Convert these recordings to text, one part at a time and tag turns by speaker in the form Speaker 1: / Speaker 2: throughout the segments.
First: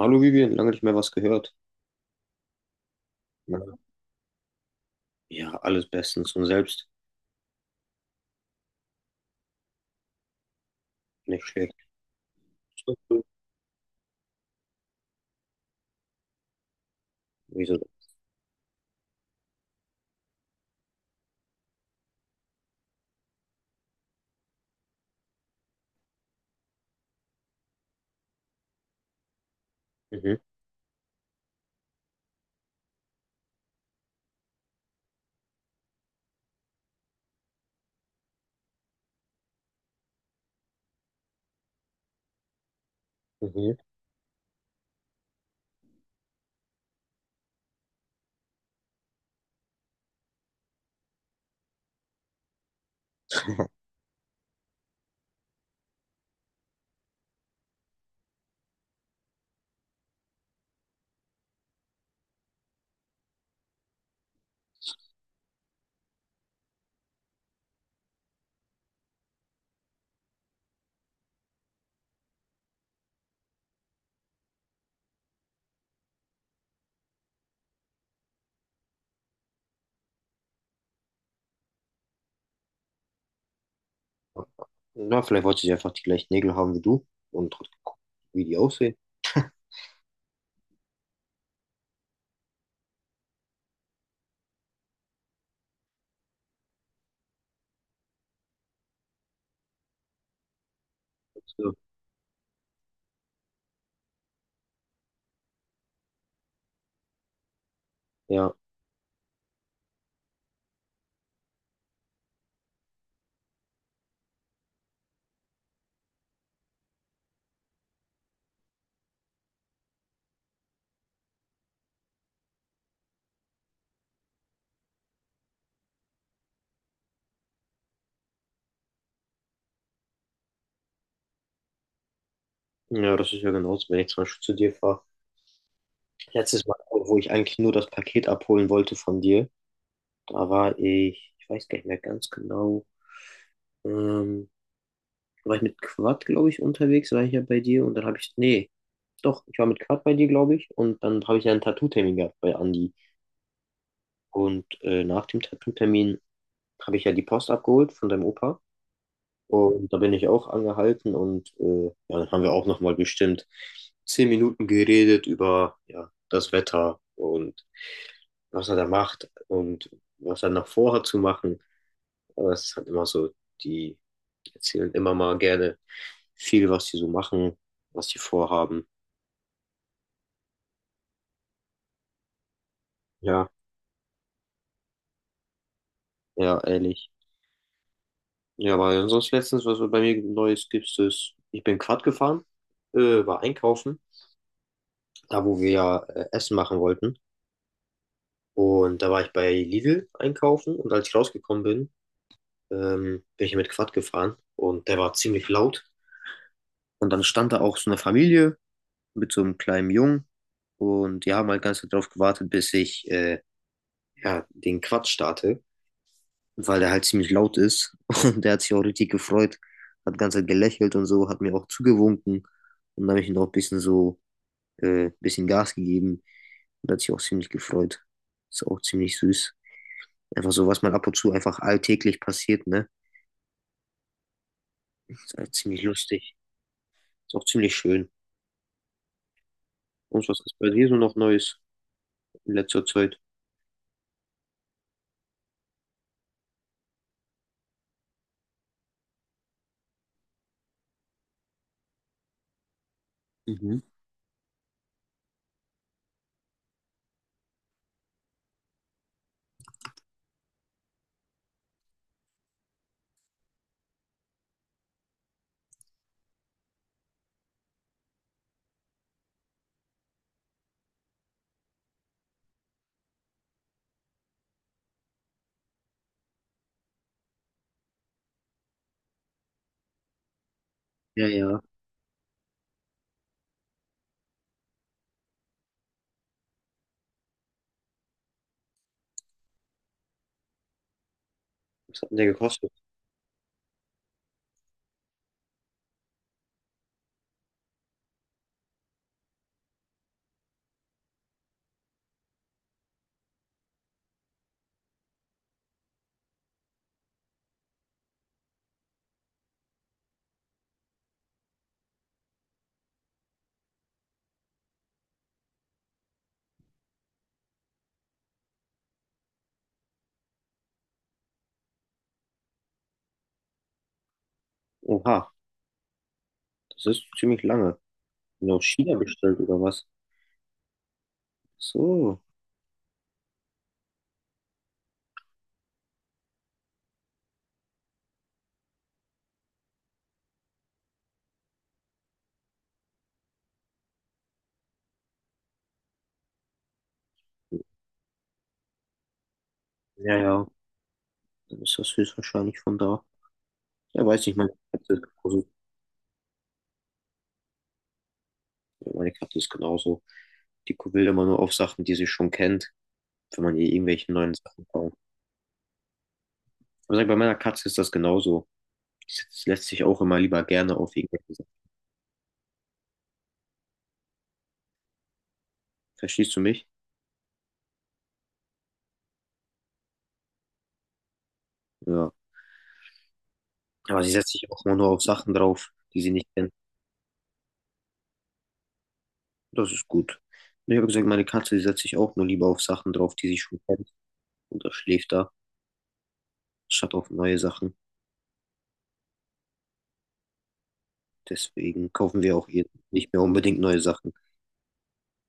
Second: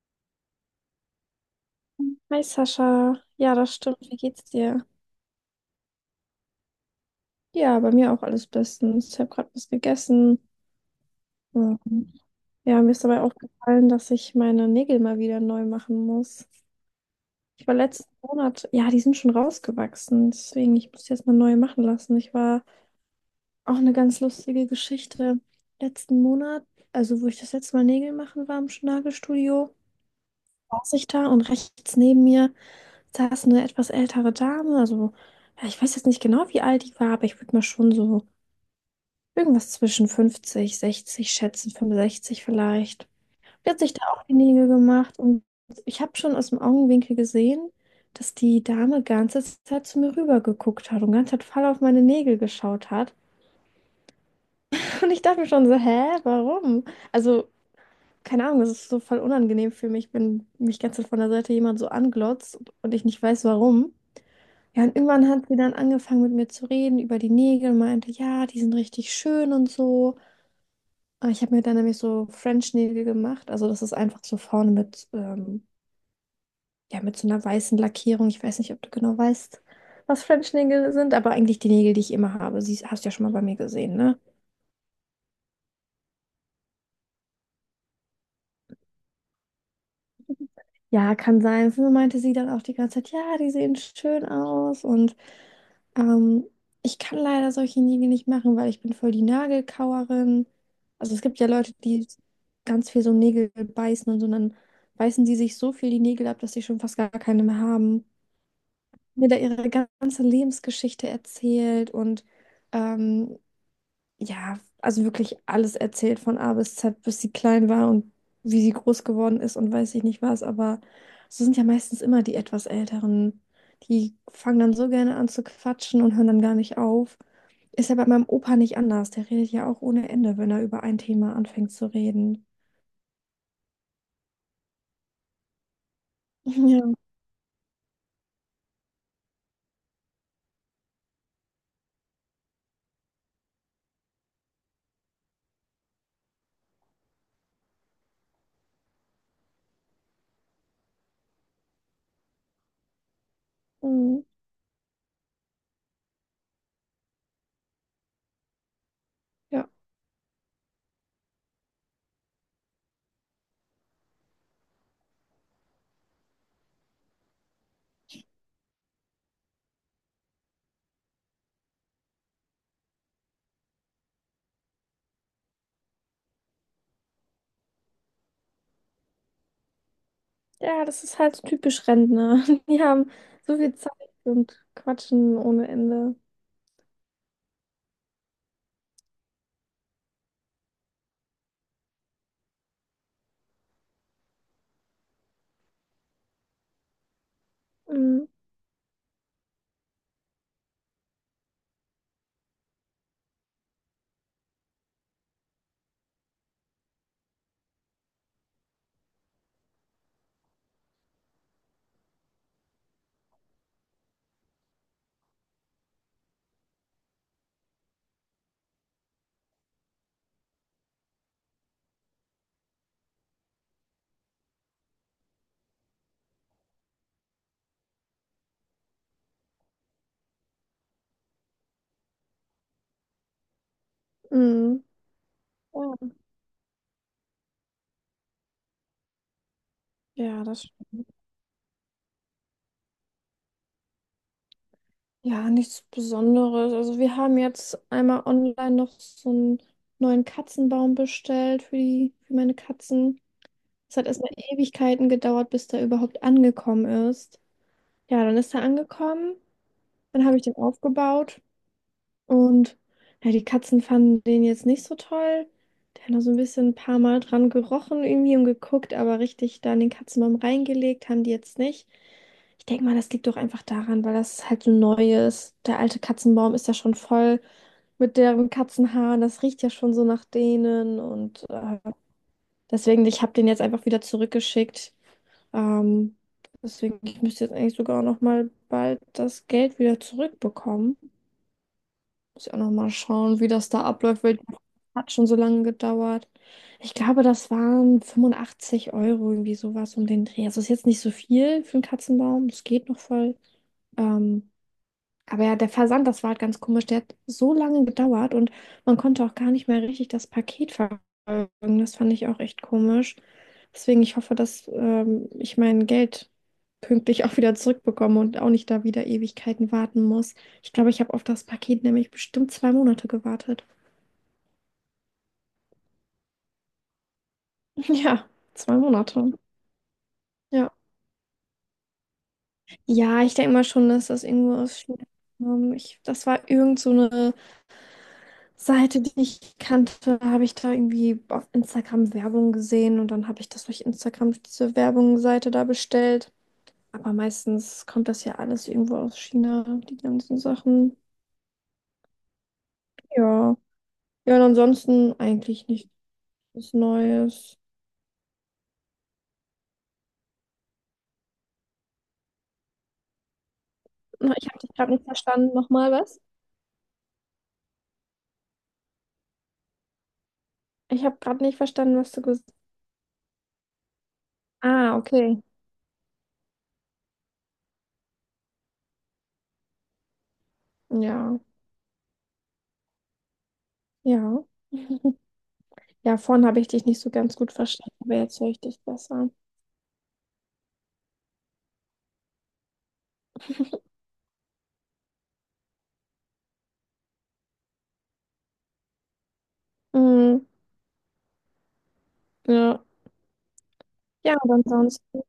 Speaker 1: Hallo Vivian, lange nicht mehr was gehört.
Speaker 2: Hi Sascha, ja,
Speaker 1: Na,
Speaker 2: das stimmt. Wie geht's dir?
Speaker 1: ja, alles bestens und selbst
Speaker 2: Ja, bei mir auch alles bestens. Ich habe gerade was gegessen.
Speaker 1: nicht schlecht.
Speaker 2: Ähm, Ja, mir ist dabei aufgefallen, dass ich meine Nägel mal wieder neu machen muss. Ich war
Speaker 1: Wieso?
Speaker 2: letzten Monat, ja, die sind schon rausgewachsen, deswegen ich muss die jetzt mal neu machen lassen. Ich war auch eine ganz lustige Geschichte. Letzten Monat, also wo ich das letzte Mal Nägel machen war im Nagelstudio,
Speaker 1: Mhm.
Speaker 2: saß ich da und rechts neben mir saß eine etwas ältere Dame, also ja, ich weiß jetzt nicht genau, wie alt die war, aber ich würde mal schon so irgendwas zwischen 50 60 schätzen, 65 vielleicht. Die
Speaker 1: Mhm.
Speaker 2: hat sich da auch die Nägel gemacht und ich habe schon aus dem Augenwinkel gesehen, dass die Dame ganze Zeit zu mir rüber geguckt hat und ganze Zeit voll auf meine Nägel geschaut hat. Und ich dachte mir schon so, hä, warum? Also, keine Ahnung, das ist so voll unangenehm für mich, wenn mich ganze Zeit von der Seite jemand so anglotzt und ich nicht weiß, warum. Ja, und irgendwann hat sie dann angefangen mit mir zu reden über die Nägel und meinte, ja, die sind richtig schön und so. Ich habe mir dann nämlich so French-Nägel gemacht. Also das ist einfach so vorne mit, ja, mit so einer weißen Lackierung. Ich weiß nicht, ob du genau weißt, was French-Nägel sind, aber eigentlich die Nägel, die ich immer habe. Sie hast du ja schon mal bei mir gesehen, ne?
Speaker 1: Na, vielleicht wollte sie einfach die gleichen Nägel haben wie du und hat geguckt, wie die aussehen.
Speaker 2: Ja, kann sein. Früher meinte sie dann auch die ganze Zeit, ja, die sehen schön aus und ähm, ich kann leider solche Nägel nicht machen, weil ich bin voll die Nagelkauerin. Also es gibt ja
Speaker 1: So.
Speaker 2: Leute, die ganz viel so Nägel beißen und so, und dann beißen die sich so viel die Nägel ab, dass sie schon fast gar keine mehr haben.
Speaker 1: Ja.
Speaker 2: Mir da ihre ganze Lebensgeschichte erzählt und ähm, ja, also wirklich alles erzählt von A bis Z, bis sie klein war und wie sie groß geworden ist und weiß ich nicht was, aber so sind ja meistens immer die etwas Älteren. Die fangen dann so gerne an zu quatschen und hören dann gar nicht auf. Ist ja bei meinem Opa nicht anders. Der redet ja auch ohne Ende, wenn er über ein Thema anfängt zu reden.
Speaker 1: Ja, das ist ja genauso, wenn ich zum Beispiel zu dir fahre. Letztes Mal, wo ich eigentlich nur das Paket abholen wollte von dir, da war ich, weiß gar nicht mehr ganz genau, ähm, da war ich mit Quad, glaube ich, unterwegs, war ich ja bei dir und dann habe ich, nee, doch, ich war mit Quad bei dir, glaube ich, und dann habe ich ja einen Tattoo-Termin gehabt bei Andi.
Speaker 2: Ja, mhm.
Speaker 1: Und nach dem Tattoo-Termin habe ich ja die Post abgeholt von deinem Opa
Speaker 2: Ja.
Speaker 1: und da bin ich auch angehalten und ja, dann haben wir auch nochmal bestimmt 10 Minuten geredet über ja, das Wetter und was er da macht und was er noch vorhat zu machen. Aber es ist halt immer so, die erzählen immer mal gerne viel, was sie so machen, was sie vorhaben.
Speaker 2: Ja, das ist halt so typisch Rentner. Die haben
Speaker 1: Ja,
Speaker 2: so viel Zeit und quatschen ohne Ende.
Speaker 1: ja, ehrlich. Ja, weil sonst letztens, was bei mir Neues gibt, ist, ich bin Quad gefahren, war einkaufen, da wo wir ja Essen machen wollten.
Speaker 2: Mhm.
Speaker 1: Und da war ich bei Lidl einkaufen und als ich rausgekommen bin, bin ich mit Quad gefahren und der war ziemlich laut. Und dann stand da auch so eine Familie mit so einem kleinen Jungen und die haben halt ganz drauf gewartet, bis ich ja, den Quatsch starte, weil der halt ziemlich laut ist. Und der hat sich auch richtig gefreut, hat die ganze Zeit gelächelt und so, hat mir auch zugewunken. Und dann habe ich ihm auch ein bisschen so, ein bisschen Gas gegeben. Und hat sich auch ziemlich gefreut. Ist auch ziemlich süß. Einfach so, was man ab und zu einfach alltäglich passiert, ne?
Speaker 2: Mhm.
Speaker 1: Ist halt ziemlich
Speaker 2: Ja.
Speaker 1: lustig. Ist auch ziemlich schön. Und was
Speaker 2: Ja,
Speaker 1: ist
Speaker 2: das
Speaker 1: bei dir so
Speaker 2: stimmt.
Speaker 1: noch Neues in letzter Zeit?
Speaker 2: Ja, nichts Besonderes. Also wir haben jetzt einmal online noch so einen neuen Katzenbaum bestellt für die, für meine Katzen.
Speaker 1: Mhm.
Speaker 2: Es hat erstmal Ewigkeiten gedauert, bis der überhaupt angekommen ist. Ja, dann ist er angekommen, dann habe ich den aufgebaut und ja, die Katzen fanden den jetzt nicht so toll. Der hat noch so ein bisschen ein paar Mal dran gerochen irgendwie und geguckt, aber richtig da in den Katzenbaum reingelegt haben die jetzt nicht. Ich denke mal, das liegt doch einfach daran, weil das halt so neu ist. Der alte Katzenbaum ist ja schon voll mit deren Katzenhaaren. Das riecht ja schon so nach denen.
Speaker 1: Ja,
Speaker 2: Und
Speaker 1: ja.
Speaker 2: deswegen, ich habe den jetzt einfach wieder zurückgeschickt. Ähm, deswegen, ich müsste jetzt eigentlich sogar auch noch mal bald das Geld wieder zurückbekommen.
Speaker 1: Was hat denn der
Speaker 2: Muss ich auch noch
Speaker 1: gekostet?
Speaker 2: mal schauen, wie das da abläuft, weil hat schon so lange gedauert. Ich glaube, das waren 85 Euro, irgendwie sowas um den Dreh. Also ist jetzt nicht so viel für einen Katzenbaum. Das geht noch voll. Ähm, aber ja, der Versand, das war halt ganz komisch. Der hat so lange gedauert und man konnte auch gar nicht mehr richtig das Paket verfolgen. Das fand ich auch echt komisch. Deswegen, ich hoffe, dass ich mein Geld pünktlich auch wieder zurückbekomme und auch nicht da wieder Ewigkeiten warten muss. Ich glaube, ich habe auf das Paket nämlich bestimmt 2 Monate gewartet.
Speaker 1: Oha, das ist ziemlich lange.
Speaker 2: Ja,
Speaker 1: Bin aus
Speaker 2: zwei
Speaker 1: China
Speaker 2: Monate.
Speaker 1: bestellt oder was?
Speaker 2: Ja.
Speaker 1: So.
Speaker 2: Ja, ich denke mal schon, dass das irgendwo aus China kam. Ich, das war irgend so eine Seite, die ich kannte, habe ich da irgendwie auf Instagram Werbung gesehen und dann habe ich das durch Instagram diese Werbungsseite da bestellt. Aber meistens kommt das ja alles irgendwo aus China, die
Speaker 1: Ja,
Speaker 2: ganzen
Speaker 1: ja,
Speaker 2: Sachen.
Speaker 1: dann ist das höchstwahrscheinlich von da.
Speaker 2: Ja.
Speaker 1: Ja, weiß
Speaker 2: Ja,
Speaker 1: nicht,
Speaker 2: und
Speaker 1: meine Katze ist
Speaker 2: ansonsten
Speaker 1: genauso.
Speaker 2: eigentlich nichts Neues.
Speaker 1: Ja, meine Katze ist genauso. Die will immer nur auf Sachen, die sie schon kennt, wenn man ihr irgendwelche neuen
Speaker 2: Na, ich habe
Speaker 1: Sachen
Speaker 2: dich gerade
Speaker 1: kauft.
Speaker 2: nicht verstanden. Nochmal was?
Speaker 1: Aber sag, bei meiner Katze ist das genauso. Die lässt sich auch immer lieber gerne auf
Speaker 2: Ich habe
Speaker 1: irgendwelche
Speaker 2: gerade
Speaker 1: Sachen.
Speaker 2: nicht verstanden, was du gesagt hast. Ah, okay.
Speaker 1: Verstehst du mich?
Speaker 2: Ja,
Speaker 1: Ja. Aber sie setzt
Speaker 2: ja.
Speaker 1: sich auch immer nur auf Sachen drauf, die sie
Speaker 2: Ja,
Speaker 1: nicht
Speaker 2: vorhin
Speaker 1: kennt.
Speaker 2: habe ich dich nicht so ganz gut verstanden, aber jetzt höre ich dich besser.
Speaker 1: Das ist gut. Und ich habe gesagt, meine Katze, die setzt sich auch nur lieber auf Sachen drauf, die sie schon kennt. Und das schläft da, statt auf neue Sachen.
Speaker 2: Mhm.
Speaker 1: Deswegen kaufen wir auch ihr
Speaker 2: Ja.
Speaker 1: nicht mehr unbedingt neue Sachen.
Speaker 2: Ja, und ansonsten.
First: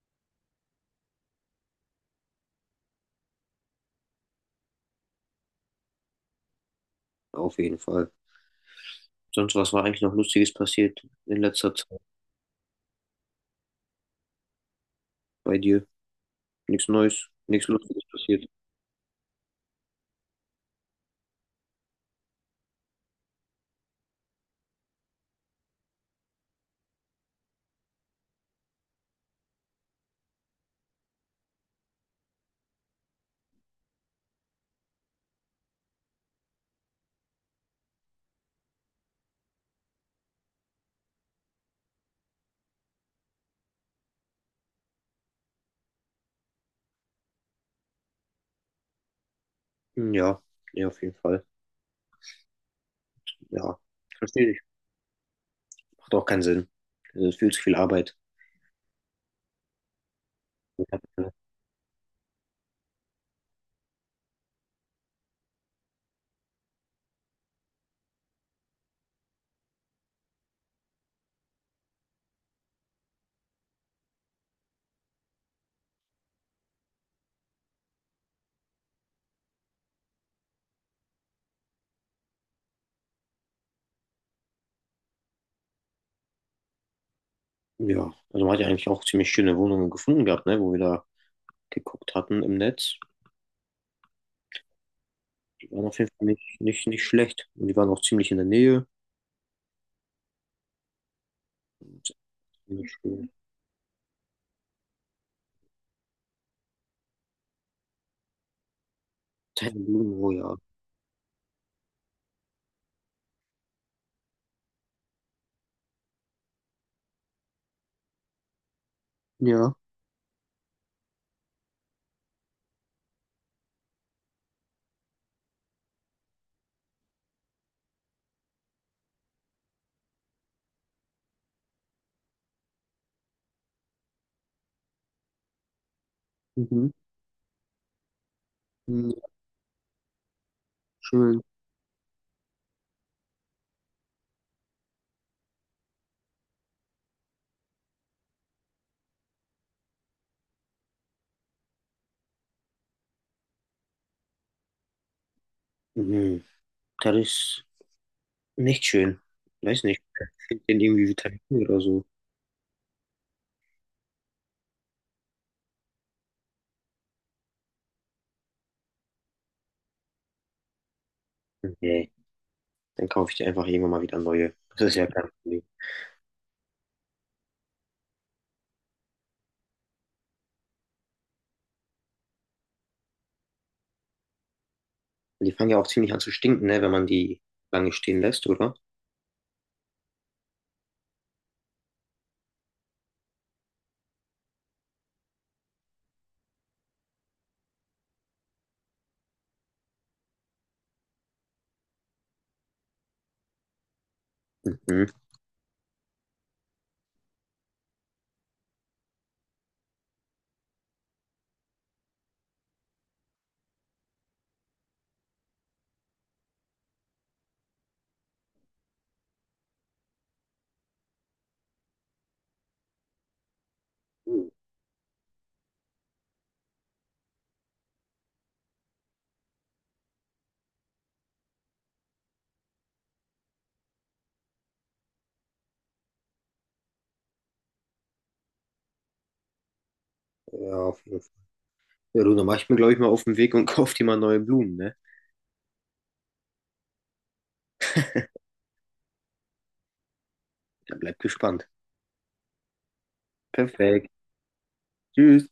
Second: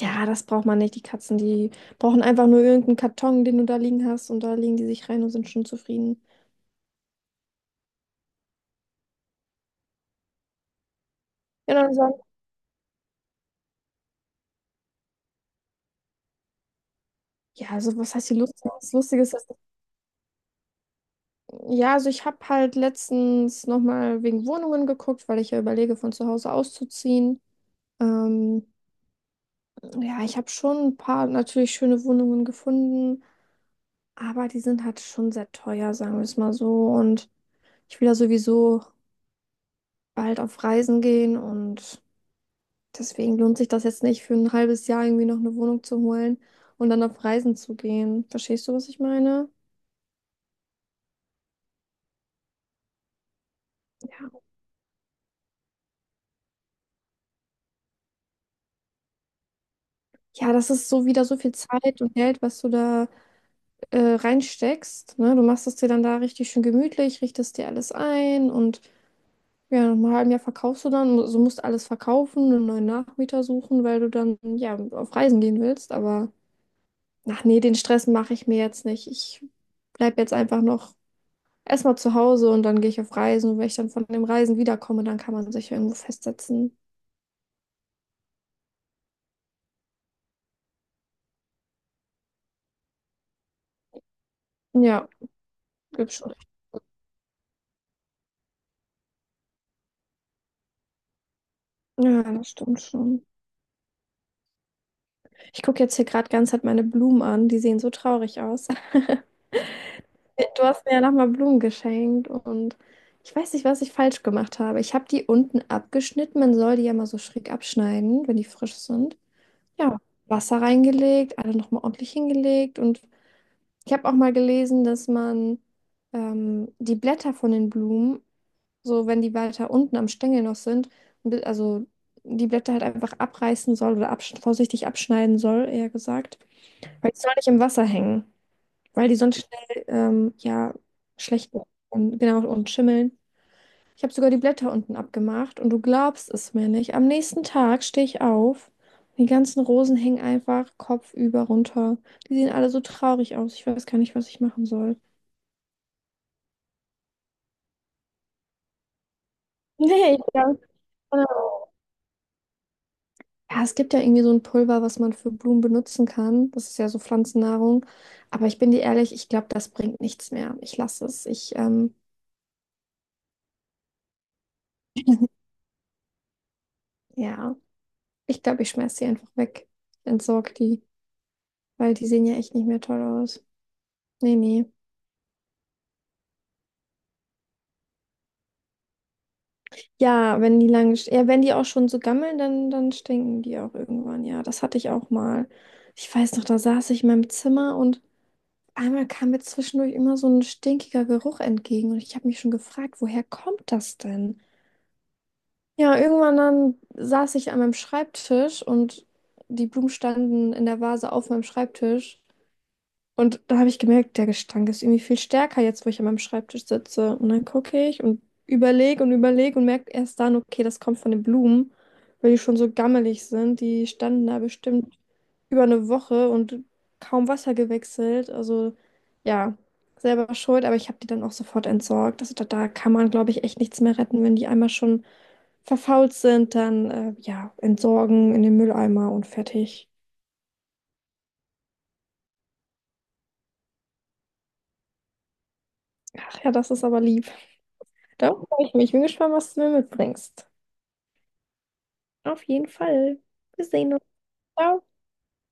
Speaker 2: Ja, das braucht man nicht. Die Katzen, die brauchen einfach nur irgendeinen Karton, den du da liegen hast, und da legen die sich rein und sind schon zufrieden.
Speaker 1: Auf jeden Fall. Sonst, was war eigentlich noch Lustiges passiert in letzter
Speaker 2: Ja, dann
Speaker 1: Zeit
Speaker 2: sagen,
Speaker 1: bei dir? Nichts Neues, nichts
Speaker 2: ja, also
Speaker 1: Lustiges
Speaker 2: was heißt hier
Speaker 1: passiert.
Speaker 2: lustig? Das Lustige ist, dass, ja, also ich habe halt letztens nochmal wegen Wohnungen geguckt, weil ich ja überlege, von zu Hause auszuziehen. Ähm, ja, ich habe schon ein paar natürlich schöne Wohnungen gefunden, aber die sind halt schon sehr teuer, sagen wir es mal so. Und ich will ja sowieso bald auf Reisen gehen und deswegen lohnt sich das jetzt nicht, für ein halbes Jahr irgendwie noch eine Wohnung zu holen und dann auf Reisen zu gehen. Verstehst du, was ich meine?
Speaker 1: Hm, ja, ja, auf jeden Fall. Ja,
Speaker 2: Ja.
Speaker 1: verstehe ich. Macht auch keinen Sinn. Viel zu viel Arbeit.
Speaker 2: Ja, das ist so wieder so viel Zeit und Geld, was du da reinsteckst. Ne? Du machst es dir dann da richtig schön gemütlich, richtest dir alles ein und ja, nach einem halben Jahr verkaufst du dann. So also musst alles verkaufen, einen neuen Nachmieter suchen, weil du dann ja auf Reisen gehen willst. Aber ach nee, den Stress mache ich mir jetzt nicht. Ich bleib jetzt einfach noch erstmal zu Hause und dann gehe ich auf Reisen. Und wenn ich dann von dem Reisen wiederkomme, dann kann man sich irgendwo festsetzen.
Speaker 1: Ja, also man hat ja eigentlich auch ziemlich schöne Wohnungen gefunden gehabt, ne, wo wir da geguckt hatten im Netz.
Speaker 2: Ja,
Speaker 1: Die waren auf jeden
Speaker 2: gibt's
Speaker 1: Fall
Speaker 2: schon.
Speaker 1: nicht schlecht. Und die waren auch ziemlich in der Nähe.
Speaker 2: Ja, das stimmt
Speaker 1: Ziemlich
Speaker 2: schon.
Speaker 1: schön.
Speaker 2: Ich gucke jetzt hier gerade ganz halt meine Blumen an. Die sehen so traurig aus.
Speaker 1: Teilen, oh ja.
Speaker 2: Du hast mir ja nochmal Blumen geschenkt und ich weiß nicht, was ich falsch gemacht habe. Ich habe die unten abgeschnitten. Man soll die ja mal so schräg abschneiden, wenn die frisch sind.
Speaker 1: Ja,
Speaker 2: Ja, Wasser reingelegt, alle nochmal ordentlich hingelegt und ich habe auch mal gelesen, dass man die Blätter von den Blumen, so wenn die weiter unten am Stängel noch sind, also die Blätter halt einfach abreißen soll oder absch vorsichtig abschneiden soll, eher gesagt.
Speaker 1: mhm.
Speaker 2: Weil die sollen nicht im Wasser hängen, weil die
Speaker 1: Mhm.
Speaker 2: sonst schnell ja
Speaker 1: Schön.
Speaker 2: schlecht werden und genau und schimmeln. Ich habe sogar die Blätter unten abgemacht und du glaubst es mir nicht. Am nächsten Tag stehe ich auf. Die ganzen Rosen hängen einfach kopfüber runter. Die sehen alle so traurig aus. Ich weiß gar nicht, was ich machen soll.
Speaker 1: Mhm. Das ist nicht schön. Weiß nicht.
Speaker 2: Nee, ich glaube.
Speaker 1: Fehlt denen irgendwie Vitamine
Speaker 2: Genau.
Speaker 1: oder so?
Speaker 2: Ja, es gibt ja irgendwie so ein Pulver, was man für Blumen benutzen kann. Das ist ja so Pflanzennahrung. Aber ich bin dir ehrlich, ich glaube, das bringt nichts mehr. Ich lasse es. Ich,
Speaker 1: Nee. Dann kaufe ich dir einfach irgendwann mal wieder neue. Das ist ja kein Problem.
Speaker 2: ja, ich glaube, ich schmeiß die einfach weg. Entsorge die, weil die sehen ja echt nicht mehr toll aus. Nee, nee.
Speaker 1: Die fangen ja auch ziemlich an zu stinken, ne, wenn man die lange stehen lässt, oder?
Speaker 2: Ja, wenn die lange, ja, wenn die auch schon so gammeln, dann stinken die auch irgendwann. Ja, das hatte ich auch mal. Ich weiß noch, da saß ich in meinem Zimmer und einmal kam mir zwischendurch immer so ein stinkiger Geruch entgegen und ich habe mich schon gefragt, woher kommt das denn?
Speaker 1: Mhm.
Speaker 2: Ja, irgendwann dann saß ich an meinem Schreibtisch und die Blumen standen in der Vase auf meinem Schreibtisch und da habe ich gemerkt, der Gestank ist irgendwie viel stärker jetzt, wo ich an meinem Schreibtisch sitze. Und dann gucke ich und überlege und überlege und merke erst dann, okay, das kommt von den Blumen, weil die schon so gammelig sind. Die standen da bestimmt über eine Woche und kaum Wasser gewechselt. Also ja, selber schuld, aber ich habe die dann auch sofort entsorgt. Also da kann man, glaube ich, echt nichts mehr retten, wenn die einmal schon verfault sind, dann ja, entsorgen in den Mülleimer und fertig.
Speaker 1: Ja, auf jeden Fall. Ja, du, dann mach ich mir, glaube ich, mal auf den Weg und kauf dir mal neue Blumen, ne?
Speaker 2: Ach ja, das ist aber lieb. Darauf freue ich mich. Bin gespannt, was du mir mitbringst.
Speaker 1: Dann bleib gespannt.
Speaker 2: Auf jeden Fall. Wir sehen uns.
Speaker 1: Perfekt.
Speaker 2: Ciao.
Speaker 1: Tschüss.